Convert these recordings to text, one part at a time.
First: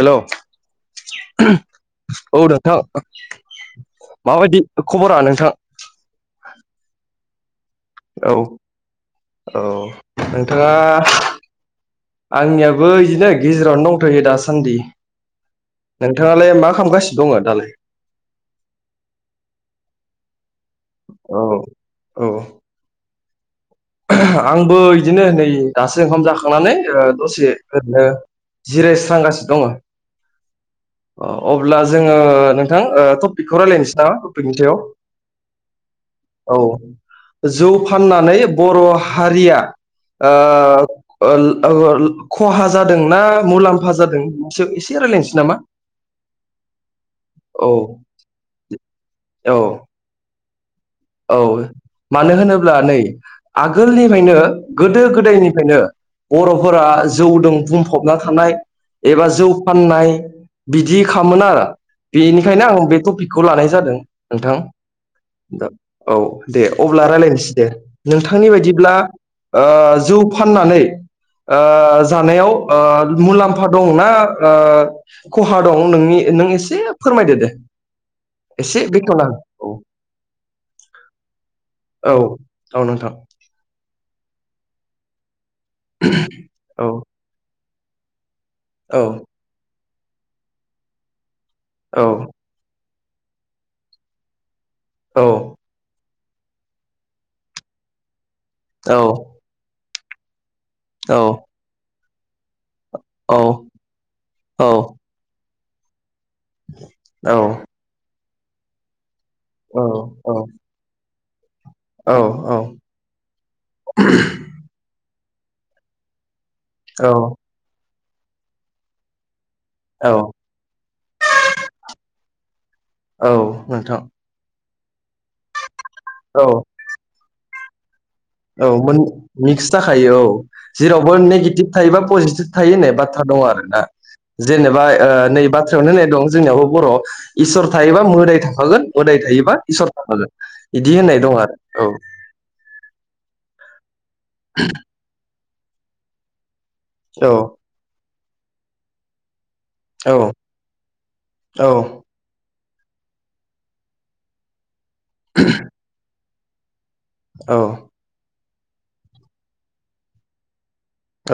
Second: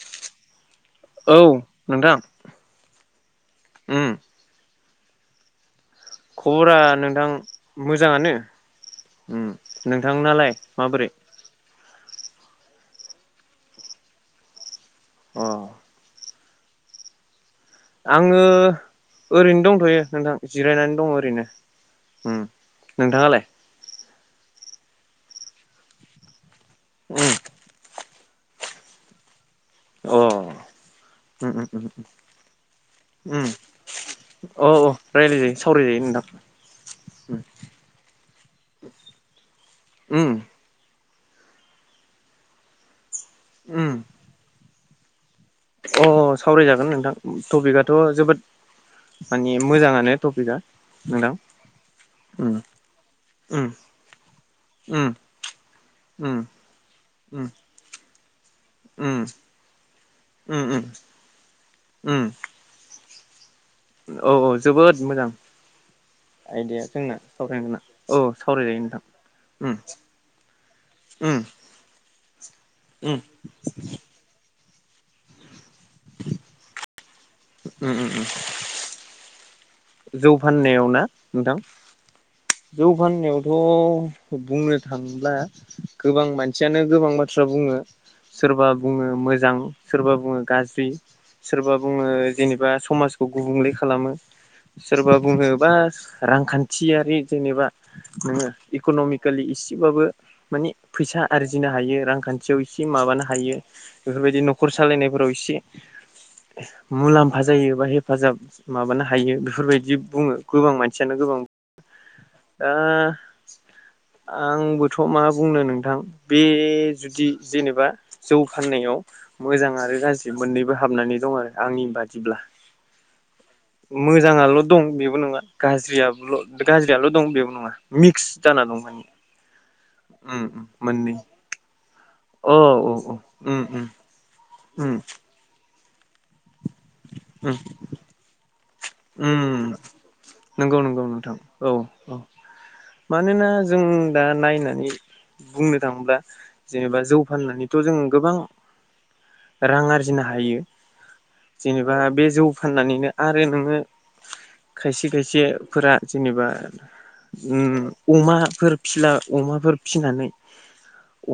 हेल' औ औ नोंथां नोंथां उम माबायदि खबरा नोंथां खबरा नोंथां। मोजाङानो औ उम औ नोंथांनालाय नोंथाङा माबोरै? आंनियाबो इदिनो गेजेरावनो दंथायो दासान्दि अ नोंथाङालाय मा खालामगासिनो दङ' दालाय? आङो ओरैनो दंथ'यो नोंथां जिरायनानै दङ औ ओरैनो उम औ नोंथाङालाय आंबो इदिनो नै दासो ओंखाम जाखांनानै उम दसे ओरैनो जिरायस्रांगासिनो दङ' अ अ उम अब्ला जोङो अ नोंथां ओ अ टपिकखौ रायलायनोसै रायलाय नामा टपिकनि सायाव जायो सावराय जायो औ [unintelligible] जौ फाननानै बर' हारिया उम खहा जादों ना उम मुलाम्फा जादों एसे रायलायनोसै नामा अ सावरायजागोन नोंथां औ टपिकआथ' जोबोद मानि औ मोजाङानो टपिकआ नोंथां औ मानो उम होनोब्ला नै उम आगोलनिफायनो गोदो उम गोदायनिफायनो उम बर'फोरा उम जौदों बुंफबना थानाय उम एबा जौ फाननाय उम उम बिदि खामोना उम बेनिखायनो आं बे टपिकखौ लानाय जादों औ औ नोंथां जोबोद मोजां दान्थे औ दे आयदाया अब्ला जोंना रायलायनोसै दे सावरायनो गोनां औ नोंथांनि सावरायजायो बायदिब्ला नोंथां ओ जौ फाननानै उम उम जानायाव उम मुलाम्फा दंना ओ खहा दं नोंनि नों एसे फोरमायदो दे उम उम एसे बेखेवना हो औ जौ फाननायाव ना नोंथां औ औ जौ नोंथां फाननायावथ' बुंनो थांब्ला गोबां मानसियानो औ गोबां बाथ्रा बुङो सोरबा औ बुङो मोजां सोरबा बुङो गाज्रि सोरबा औ बुङो जेनेबा समाजाव खौ गुबुंले खालामो सोरबा बुङोबा रांखान्थियारि जेनोबा नोङो औ इक'न'मिकेलि इसेबाबो मानि औ फैसा आरजिनो हायो रांखान्थियाव एसे माबानो हायो औ बेफोरबायदि औ न'खर सालायनायफोराव इसे मुलाम्फा औ जायो बा हेफाजाब माबानो हायो बेफोर बायदि बुङो गोबां मानसि यानो गोबां ओ आंबो थ' मा बुंनो नोंथां बे औ जुदि जेनेबा जौ फाननायाव मोजां आरो औ गाज्रि मोननैबो हाबनानै दं आरो आंनि बायदिब्ला औ नोंथां आल' दं बेबो नङा औ गाज्रिआबोल गाज्रियाल' दं बेबो नङा मिक्स जाना औ दं मोननै माने मिक्स जाखायो औ उम उम जेरावबो मोननै नेगेटिभ थायोबा पजिटिभ औ थायो औ होननाय औ बाथ्रा दं उम आरो ना उम जेनेबा उम ओ नै बाथ्रायावनो होननाय दं जोंनियावबो बर'आव उम इसोर थायोबा मोदाय था- गोन मोदाय थायोबा उम इसोर थाफागोन नंगौ इदि नंगौ होननाय नोंथां दं आरो औ मानोना जों दा नायनानै बुंनो थाङोब्ला जेनेबा जौ औ फाननानैथ' जों गोबां रां औ आरजिनो हायो औ जेनेबा बे जौ फाननानैनो आरो नोङो खायसे खायसेफोरा जेनेबा औ ओ अमा फोर फिना अमाफोर फिनानै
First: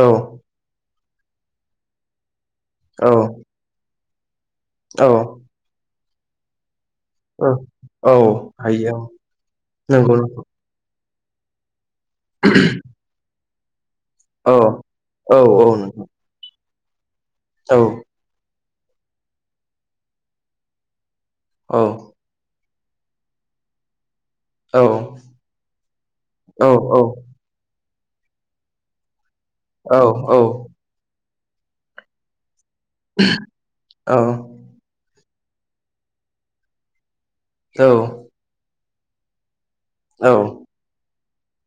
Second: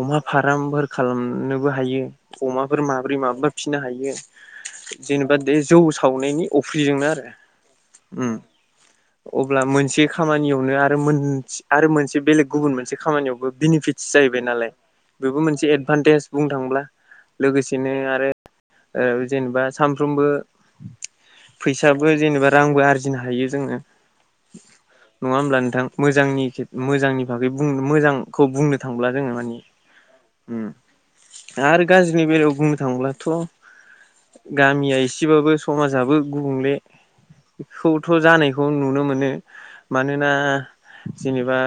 अमा फार्म फोर खालामनोबो हायो अमाफोर माब्रै माबा फिनो हायो औ जेनेबा दि जौ सावनायनि अफ्रिजोंनो आरो औ औ उम हायो औ अब्ला मोनसे नंगौ नंगौ खामानियावनो आ- रो मोनसे आरो मोनसे बेलेग गुबुन मोनसे खामानियावबो बिनिफिट जायैबाय औ नालाय बेबो औ औ मोनसे नंगौ एदभान्टेज बुंनो थांब्ला औ लोगोसेनो आरो ओ जेनेबा सानफ्रोमबो औ फैसाबो जेनेबा रांबो आरजिनो हायो जोङो औ नङा होमब्ला नोंथां मोजांनि मोजांनि बागै बुं मोजांखौ बुंनो थांब्ला जोङो माने औ औ आरो गाज्रिनि बेलायाव बुंनो थांब्लाथ' गामिया एसे सेबाबो समाजाबो गुबुंले खौथ' जानायखौ नुनो मोनो मानोना जेनेबा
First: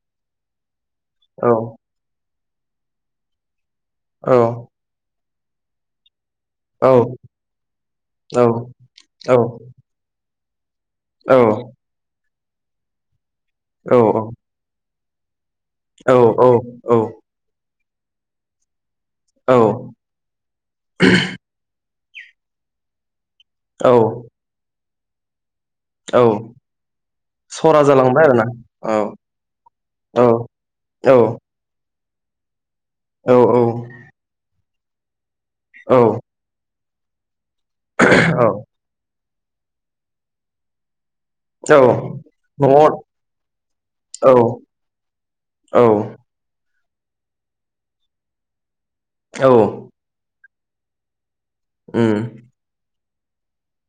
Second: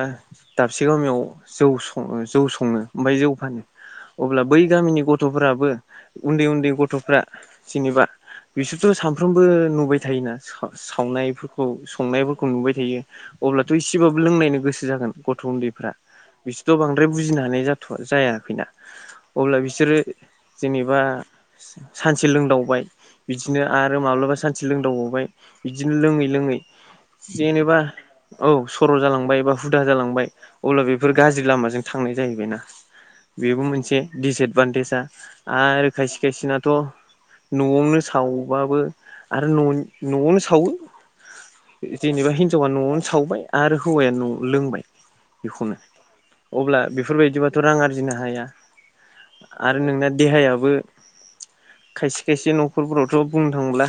दाबसे गामियाव जौ सङो जौ स सङो ओमफ्राय जौ फानो औ अब्ला बै गामिनि गथ'फोराबो उन्दै उन्दै औ औ गथ'फ्रा जेनेबा औ बिसोरथ' सानफ्रोमबो नुबाय थायोना औ सावनायफोरखौ संनायफोरखौ नुबाय थायो अब्लाथ' एसेबाबो लोंनायनो गोसो जागोन गथ' उन्दैफ्रा औ बिसोरथ' बांद्राय बुजिनो हानाय जाथ' जायाखैना औ अब्ला बिसोरो जेनेबा सानसे लोंदावबाय बिदिनो आरो औ माब्लाबा सानसे लोंदावबावबाय बिदिनो औ लोङै लोङै जेनेबा सरा जालांबाय आरोना औ सर' जालांबाय बा हुदा औ जालांबाय अब्ला बेफोर औ गाज्रि लामाजों थांनाय जाहैबायना औ औ बेबो मोनसे दिसएदभान्टेजआ। आरो खायसे खायसेनाथ' न'आवनो सावबावो आरो न' न'आवनो सावो। न'आव औ जेनेबा हिनजावा न'आवनो सावबाय आरो हौवाया न'आवनो लोंबाय। बेखौनो औ अब्ला बेफोरबायदिबाथ' रां आरजिनो हाया औ आरो नोंना देहायाबो उम खायसे खायसे न'खरफोरावथ' बुंनो थांब्ला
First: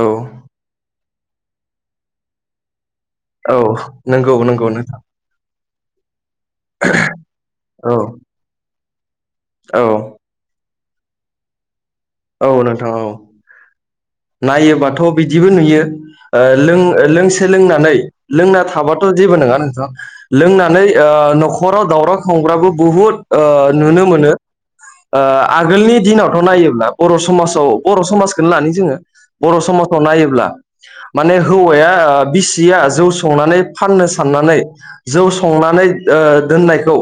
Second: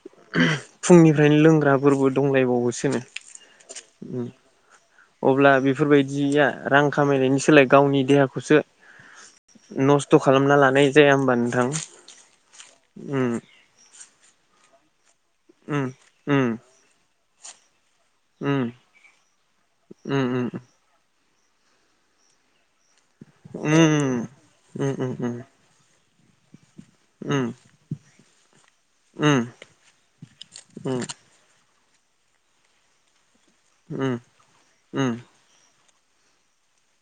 औ फुंनिफ्रायनो लोंग्राफोरबो दंलायबावोसोनो। औ नंगौ नंगौ नोंथां। अब्ला बेफोरबायदिया रां खामायनायनि सोलाय औ गावनि देहाखौसो औ नस्थ' खालामना लानाय जाया होमबा नोंथां। औ नोंथां औ। उम नायोबाथ' बिदिबो नुयो उम ओ उम लों लोंसे लोंनानै लोंना उम थाबाथ' जेबो नङा नोंथां। उम लोंनानै ओ न खराव दावराव खामग्राबो बुहुद उम नुनो मोनो उम उम ओ उम आगोलनि दिनाव नायोब्ला बर' समाजाव बर' समाजखौनो लानि जोङो। उम बर' समाजाव नायोब्ला माने हौवाया बिसिया जौ संनानै फाननो साननानै उम जौ संनानै ओ‌ दोननायखौ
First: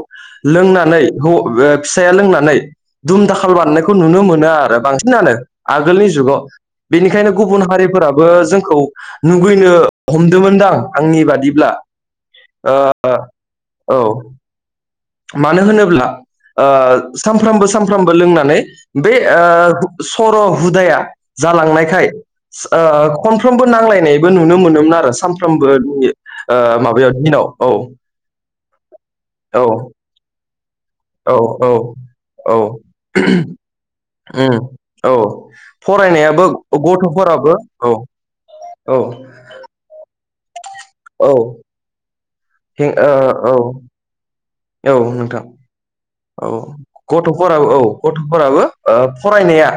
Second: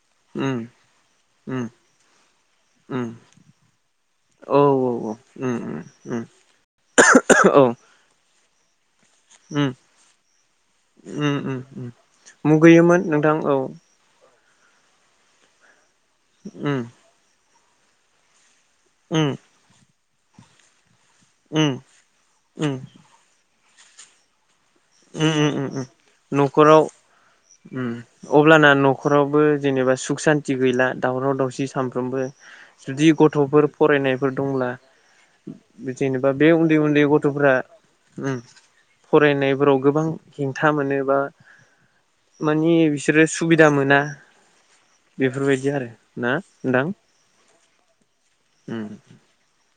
लोंनानै हौ‌ उम फिसाया लोंनानै उम दुम दाखाल बानायनायखौ नुनो मोना औ आरो बांसिन। औ नानो उम उम आगोलनि उम जुगाव बेनिखायनो गुबुन औ हारिफोराबो जोंखौ उम मुगैनो हमदोंमोनदां आंनि उम उम बादिब्ला उम मुगैयोमोन ओ नोंथां औ। मानो होनोब्ला ओ उम उम सानफ्रामबो सानफ्रामबो लोंनानै बे उम ओ सर' हुदाया उम जालांनायखाय उम स ओ खनफ्रोमबो नांलायनायबो नु नुनो मोनोमोन आरो उम उम उम सामफ्रामबोनि ओ न'खराव माबायाव दिनाव औ। उम अब्लाना न'खरावबो औ जेनेबा सुख सान्थि गैला दावराव औ दावसि औ सानफ्रोमबो औ जुदि गथ'फोर फरायनायफोर उम दंब्ला औ जेनेबा फरायनायाबो बे उन्दै उन्दै गथ'फोराबो गथ'फोरा औ ओम औ फरायनायफोराव गोबां हेंथा मोनो बा औ माने हें ओ बिसोरो सुबिदा औ मोना। औ नोंथां बेफोरबायदि आरो। ना औ नोंथां गथ'फोरा औ गथ'फोराबो उम ओ फरायनाया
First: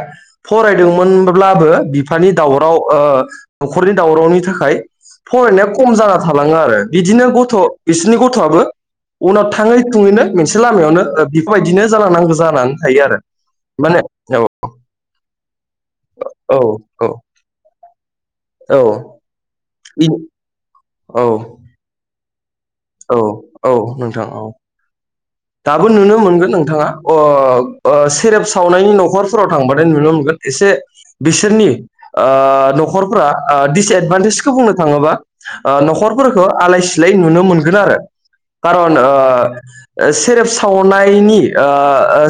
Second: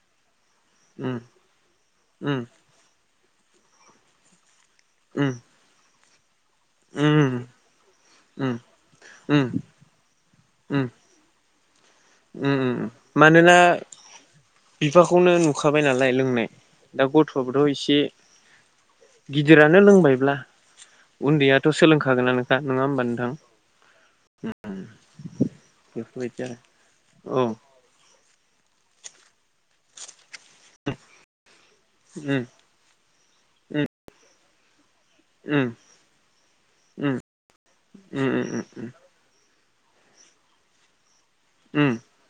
उम फरायदोंमोनब्लाबो बिफानि उम दावराव ओ न'खरनि दावरावनि थाखाय उम फरायनाया खम जाना थालाङो आरो उम बिदिनो गथ' बिसोरनि उम गथ'आबो उम उनाव थाङै थुङैनो मोनसे उम लामायावनो बेफोरबायदिनो। जालां नांगौ उम जानानै उम थायो आरो मानोना माने औ। बिफाखौनो नुखाबाय नालाय लोंनाय औ दा औ गथ'आबोथ' एसे गिदिरानो लोंबायब्ला औ उन्दैयाथ' सोलोंखागोनानो। औ औ नोंथां औ दाबो नुनो बेफोरबायदि मोनगोन आरो नोंथाङा। अ औ ओ सेरेब सावनायनि न'खरफोराव थांबाथाय नुनो मोनगोन एसे बिसोरनि ओ उम न'खरफ्रा ओ डिसएदभान्टेजखो बुंनो थाङोबा उम ओ न'खरफोरखो आलाय सिलाय उम नुनो मोगोन आरो उम उम कारन ओ सेरेब सावनायनि ओ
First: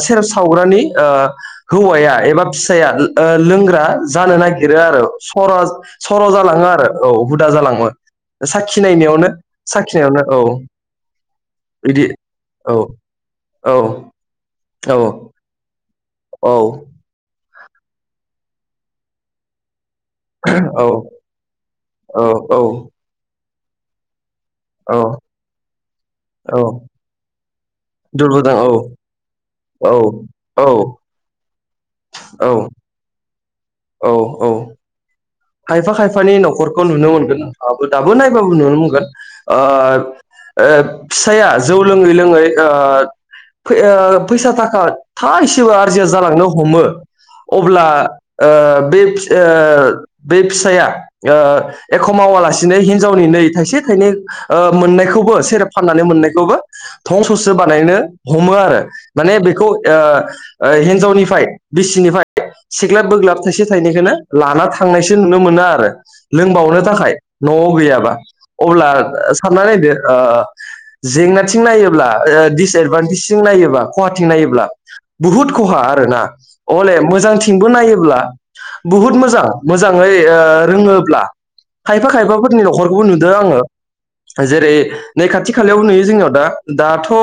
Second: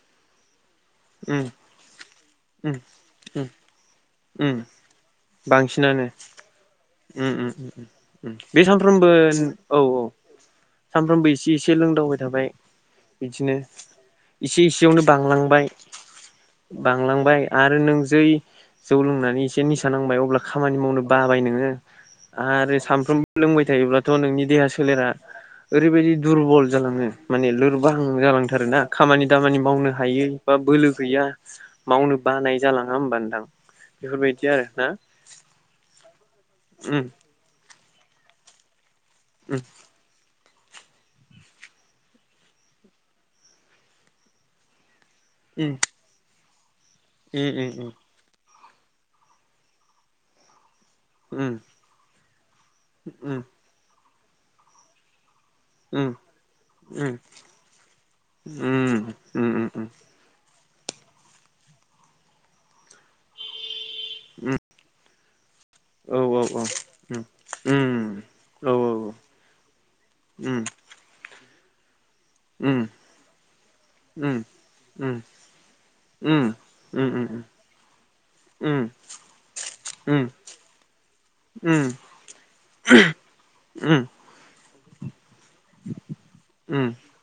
सेरेब सावग्रानि ओ उम हौवाया एबा उम फिसाया ओ उम लोंग्रा जानो उम नागिरो आरो सरा बांसिनानो सर' जालाङो आरो औ उम हुदा उम उम जालांमो उम बे सानफ्रोमबो साखिनायनियावनो औ साखिनायावनो औ सानफ्रोमबो इसे इसे बिदि लोंदावबाय थाबाय औ बिदिनो औ इसे इसेयावनो औ बांलांबाय। औ बांलांबाय आरो नों जै जौ लोंनानै इसे नि सा नांबाय अब्ला खामानि मावनो बाबाय नोङो औ औ आरो सामफ्रोमबो लोंबाय थायोब्लाथ' नोंनि देहा औ सोलेरा ओरैबायदि औ दुरबल जालाङो माने लो बाहां दुरबोदां औ जालांथारोना खामानि दामानि औ औ मावनो मावनो बानाय जालाङा होमबा नोंथां औ औ बेफोरबायदि आरोना खायफा खायफानि न'खरखौ नुनो मोनगोन आबो दाबो नायबाबो नुनो मोनगोन ओ ओ फिसाइया जौ लोङै लोङै ओ फै ओ फैसा थाखा थाइसेबो उम आरजिया जालांनो हमो उम अब्ला उम ओ बे ओ बे फिसाया ओ उम एखो मावालासे नो हिनजावनि उम उम नै थाइसे थाइनै ओ मोननायखौबो सेरेब फाननानै उम उम उम उम मोननायखौबो उम ओ हिनजावनिफाय बिसिनिफाय सिग्लाब बोग्लाब थाइसे थाइनैखोनो उम लाना था नायसो नुनो मोनो आरो औ औ औ लोंबावनो थाखाय उम न'आव गैयाबा उम औ अब्ला सानना नायदो ओ उम जेंनाथिं नायोब्ला ओ उम डिसएदभान्टेजों नायोबा खहाथिं उम नायोब्ला बुहुद खहा आरोना उम उम हले मोजांथिंबो नायोब्ला उम बुहुद मोजां। जाङै ओ रोङोब्ला खायफा खायफाफोरनि न'खरखौबो नुदों आङो जे रै नै खाथि खालायाव नुयो जोंनियाव दा उम दाथ' ओ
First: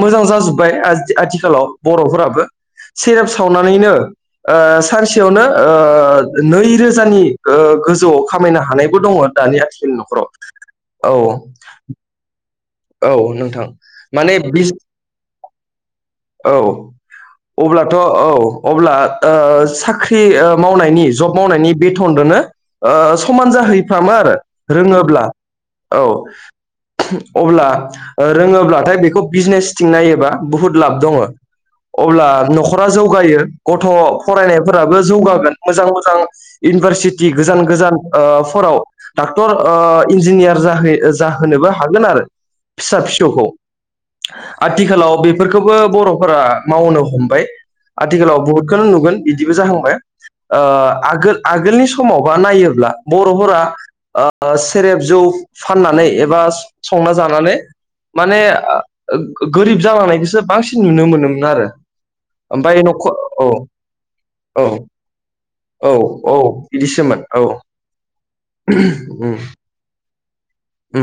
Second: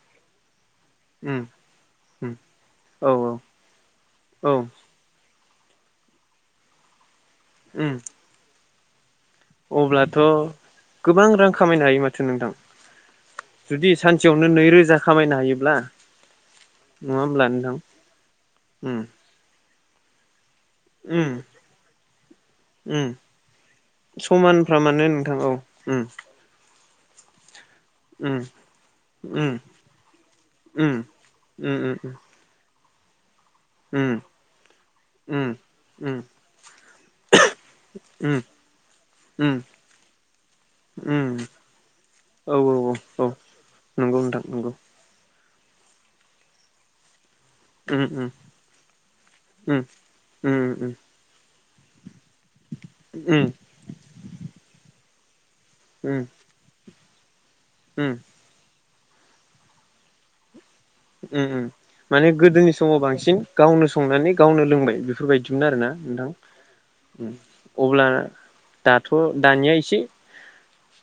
मोजां जाजोब बाय आ उम उम आथिखालाव बर'फोराबो औ सेरेप सावनानैनो औ ओ सानसेयावनो ओ नैरोजानि ओ उम गोजौआव खामायनो हानायबो दङो। दानि आथिखालनि न'खराव अब्लाथ' औ। गोबां रां खामायनो हायो माथो नोंथां औ नोंथां जुदि माने सानसेयावनो बि नैरोजा खामायनो हायोब्ला औ नङा होमब्ला नोंथां अब्लाथ' औ अब्ला उम ओ साख्रि ओ मावनायनि उम जब मावनायनि बेथनदोनो ओ उम समान जाहैफ्रामो आरो समानफ्रा मानो रोङोब्ला नोंथां औ औ उम अब्ला उम रोङोब्लाथाय बेखौ उम बिजनेसथिं नायोब्ला बुहुत उम लाब दङ' उम उम उम अब्ला न खरा जौगायो। गथ' उम फरायनायफोराबो उम जौगागोन मोजां मोजां उम इउनिभारसिटि गोजान गोजान उम ओ फोराव डाक्टर उम ओ इन्जिनियार जाहै ओ उम जाहोनोबो हागोन आरो औ फिसा औ औ फिसौखौ नंगौ नोंथां नंगौ बेफोरखोबो उम आथिखालाव बुहुदखौनो नुगोन बिदिबो उम जाहांबाय ओ उम उम आगोल आगोलनि समावबा नायोब्ला ब उम फाननानै उम एबा संना जानानै उम उम माने ओ गोरिब नुनो मोनोमोन उम उम आरो माने गोदोनि ओमफ्राय समाव न'खर बांसिन औ गावनो संनानै औ गावनो लोंनाय बेफोरबायदिमोन आरो औ औ बिदिसो अब्ला दाथ' दानिया इसे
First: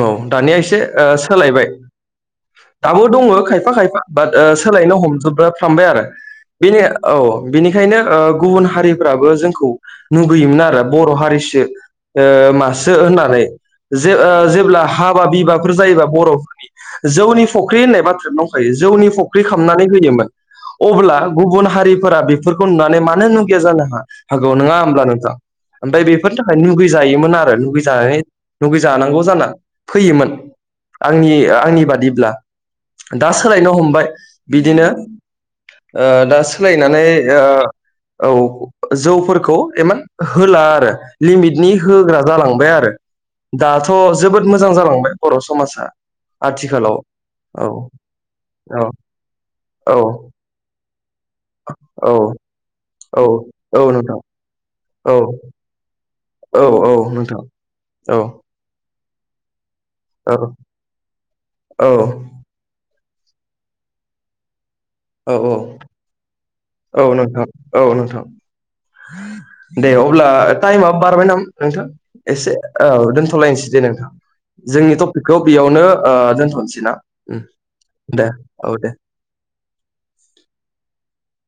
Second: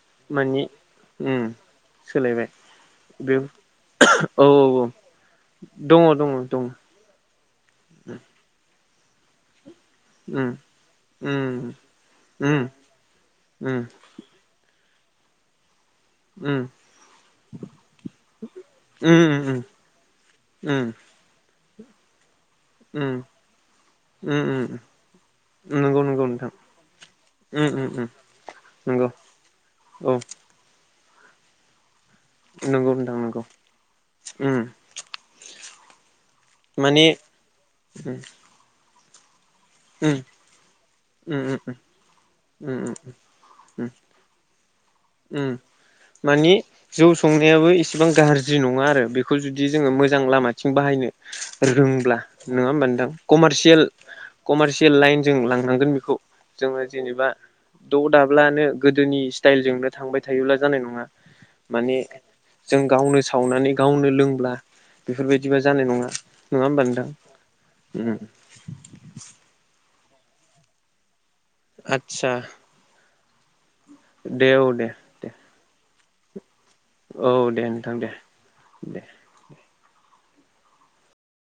औ दानिया ओ सोलायबाय सोलायबाय दाबो बे दङो खायफा खायफा बात ओ औ सोलाय औ हमजोब्रा फ्रामबाय दङ आरो दङ दङ बेनि औ बेनिखायनो ओ गुबुन हारिफ्राबो जोंखौ उम मुगैयोमोन आरो बर' उम हारिसो ओ उम मासो होननानै उम जे ओ जेब्ला हाबा बिबाफोर जायोबा उम बरफोरनि जौनि फख्रि होननाय बाथ्रानो दंखायो जौनि उम फख्रि उम खामनानै होयोमोन अब्ला गुबुन हारिफोरा बेफो फोरखौ नुनानै उम मानो मुगैया जानो हा हागौ नङा नंगौ होमब्ला नोंथां? ओमफाय नंगौ बेफोरनि नोंथां थाखाय मुगैजायोमोन आरो उम उम उम मुगैजानाय नंगौ मुगैजानांगौ जाना औ फैयोमोन आंनि आंनि बादिब्ला नंगौ नोंथां दा नंगौ सोलायनो हमबाय उम बिदिनो ओ दा माने सोलायनानै ओ उम औ जौफोरखौ इमान उम होला आरो उम लिमिटनि उम होग्रा जालांबाय आरो। उम दाथ उम जोबोद मोजां जालांबाय बर' समाजा माने आथिखालाव जौ औ संनायाबो एसेबां गाज्रि औ नङा आरो बेखौ जुदि जोङो औ मोजां लामाथिं बाहायनो औ रोंब्ला नङा होमबा नोंथां औ कमारसियेल औ नोंथां कमारसियेल औ लाइन जों लांनांगोन बिखौ औ जोङो औ जेनेबा नोंथां द औ दाब्लानो गोदोनि स्टायल जोंनो थांबाय औ थायोब्ला जानाय नङा औ माने जों गावनो सावनानै गावनो लोंब्ला बेफोर औ औ बायदिबा जानाय नङा। नङा होमबा नोंथां औ औ उम। नोंथां दे अब्ला टाइमा बारबाय नाम नोंथां आदसा एसे औ दोन्थ' लायनोसै। दे नोंथां दे औ दे जोंनि दे टपिकखौ बेयावनो ओ दोनथनसै। दे ना औ उम दे नोंथां दे औ दे।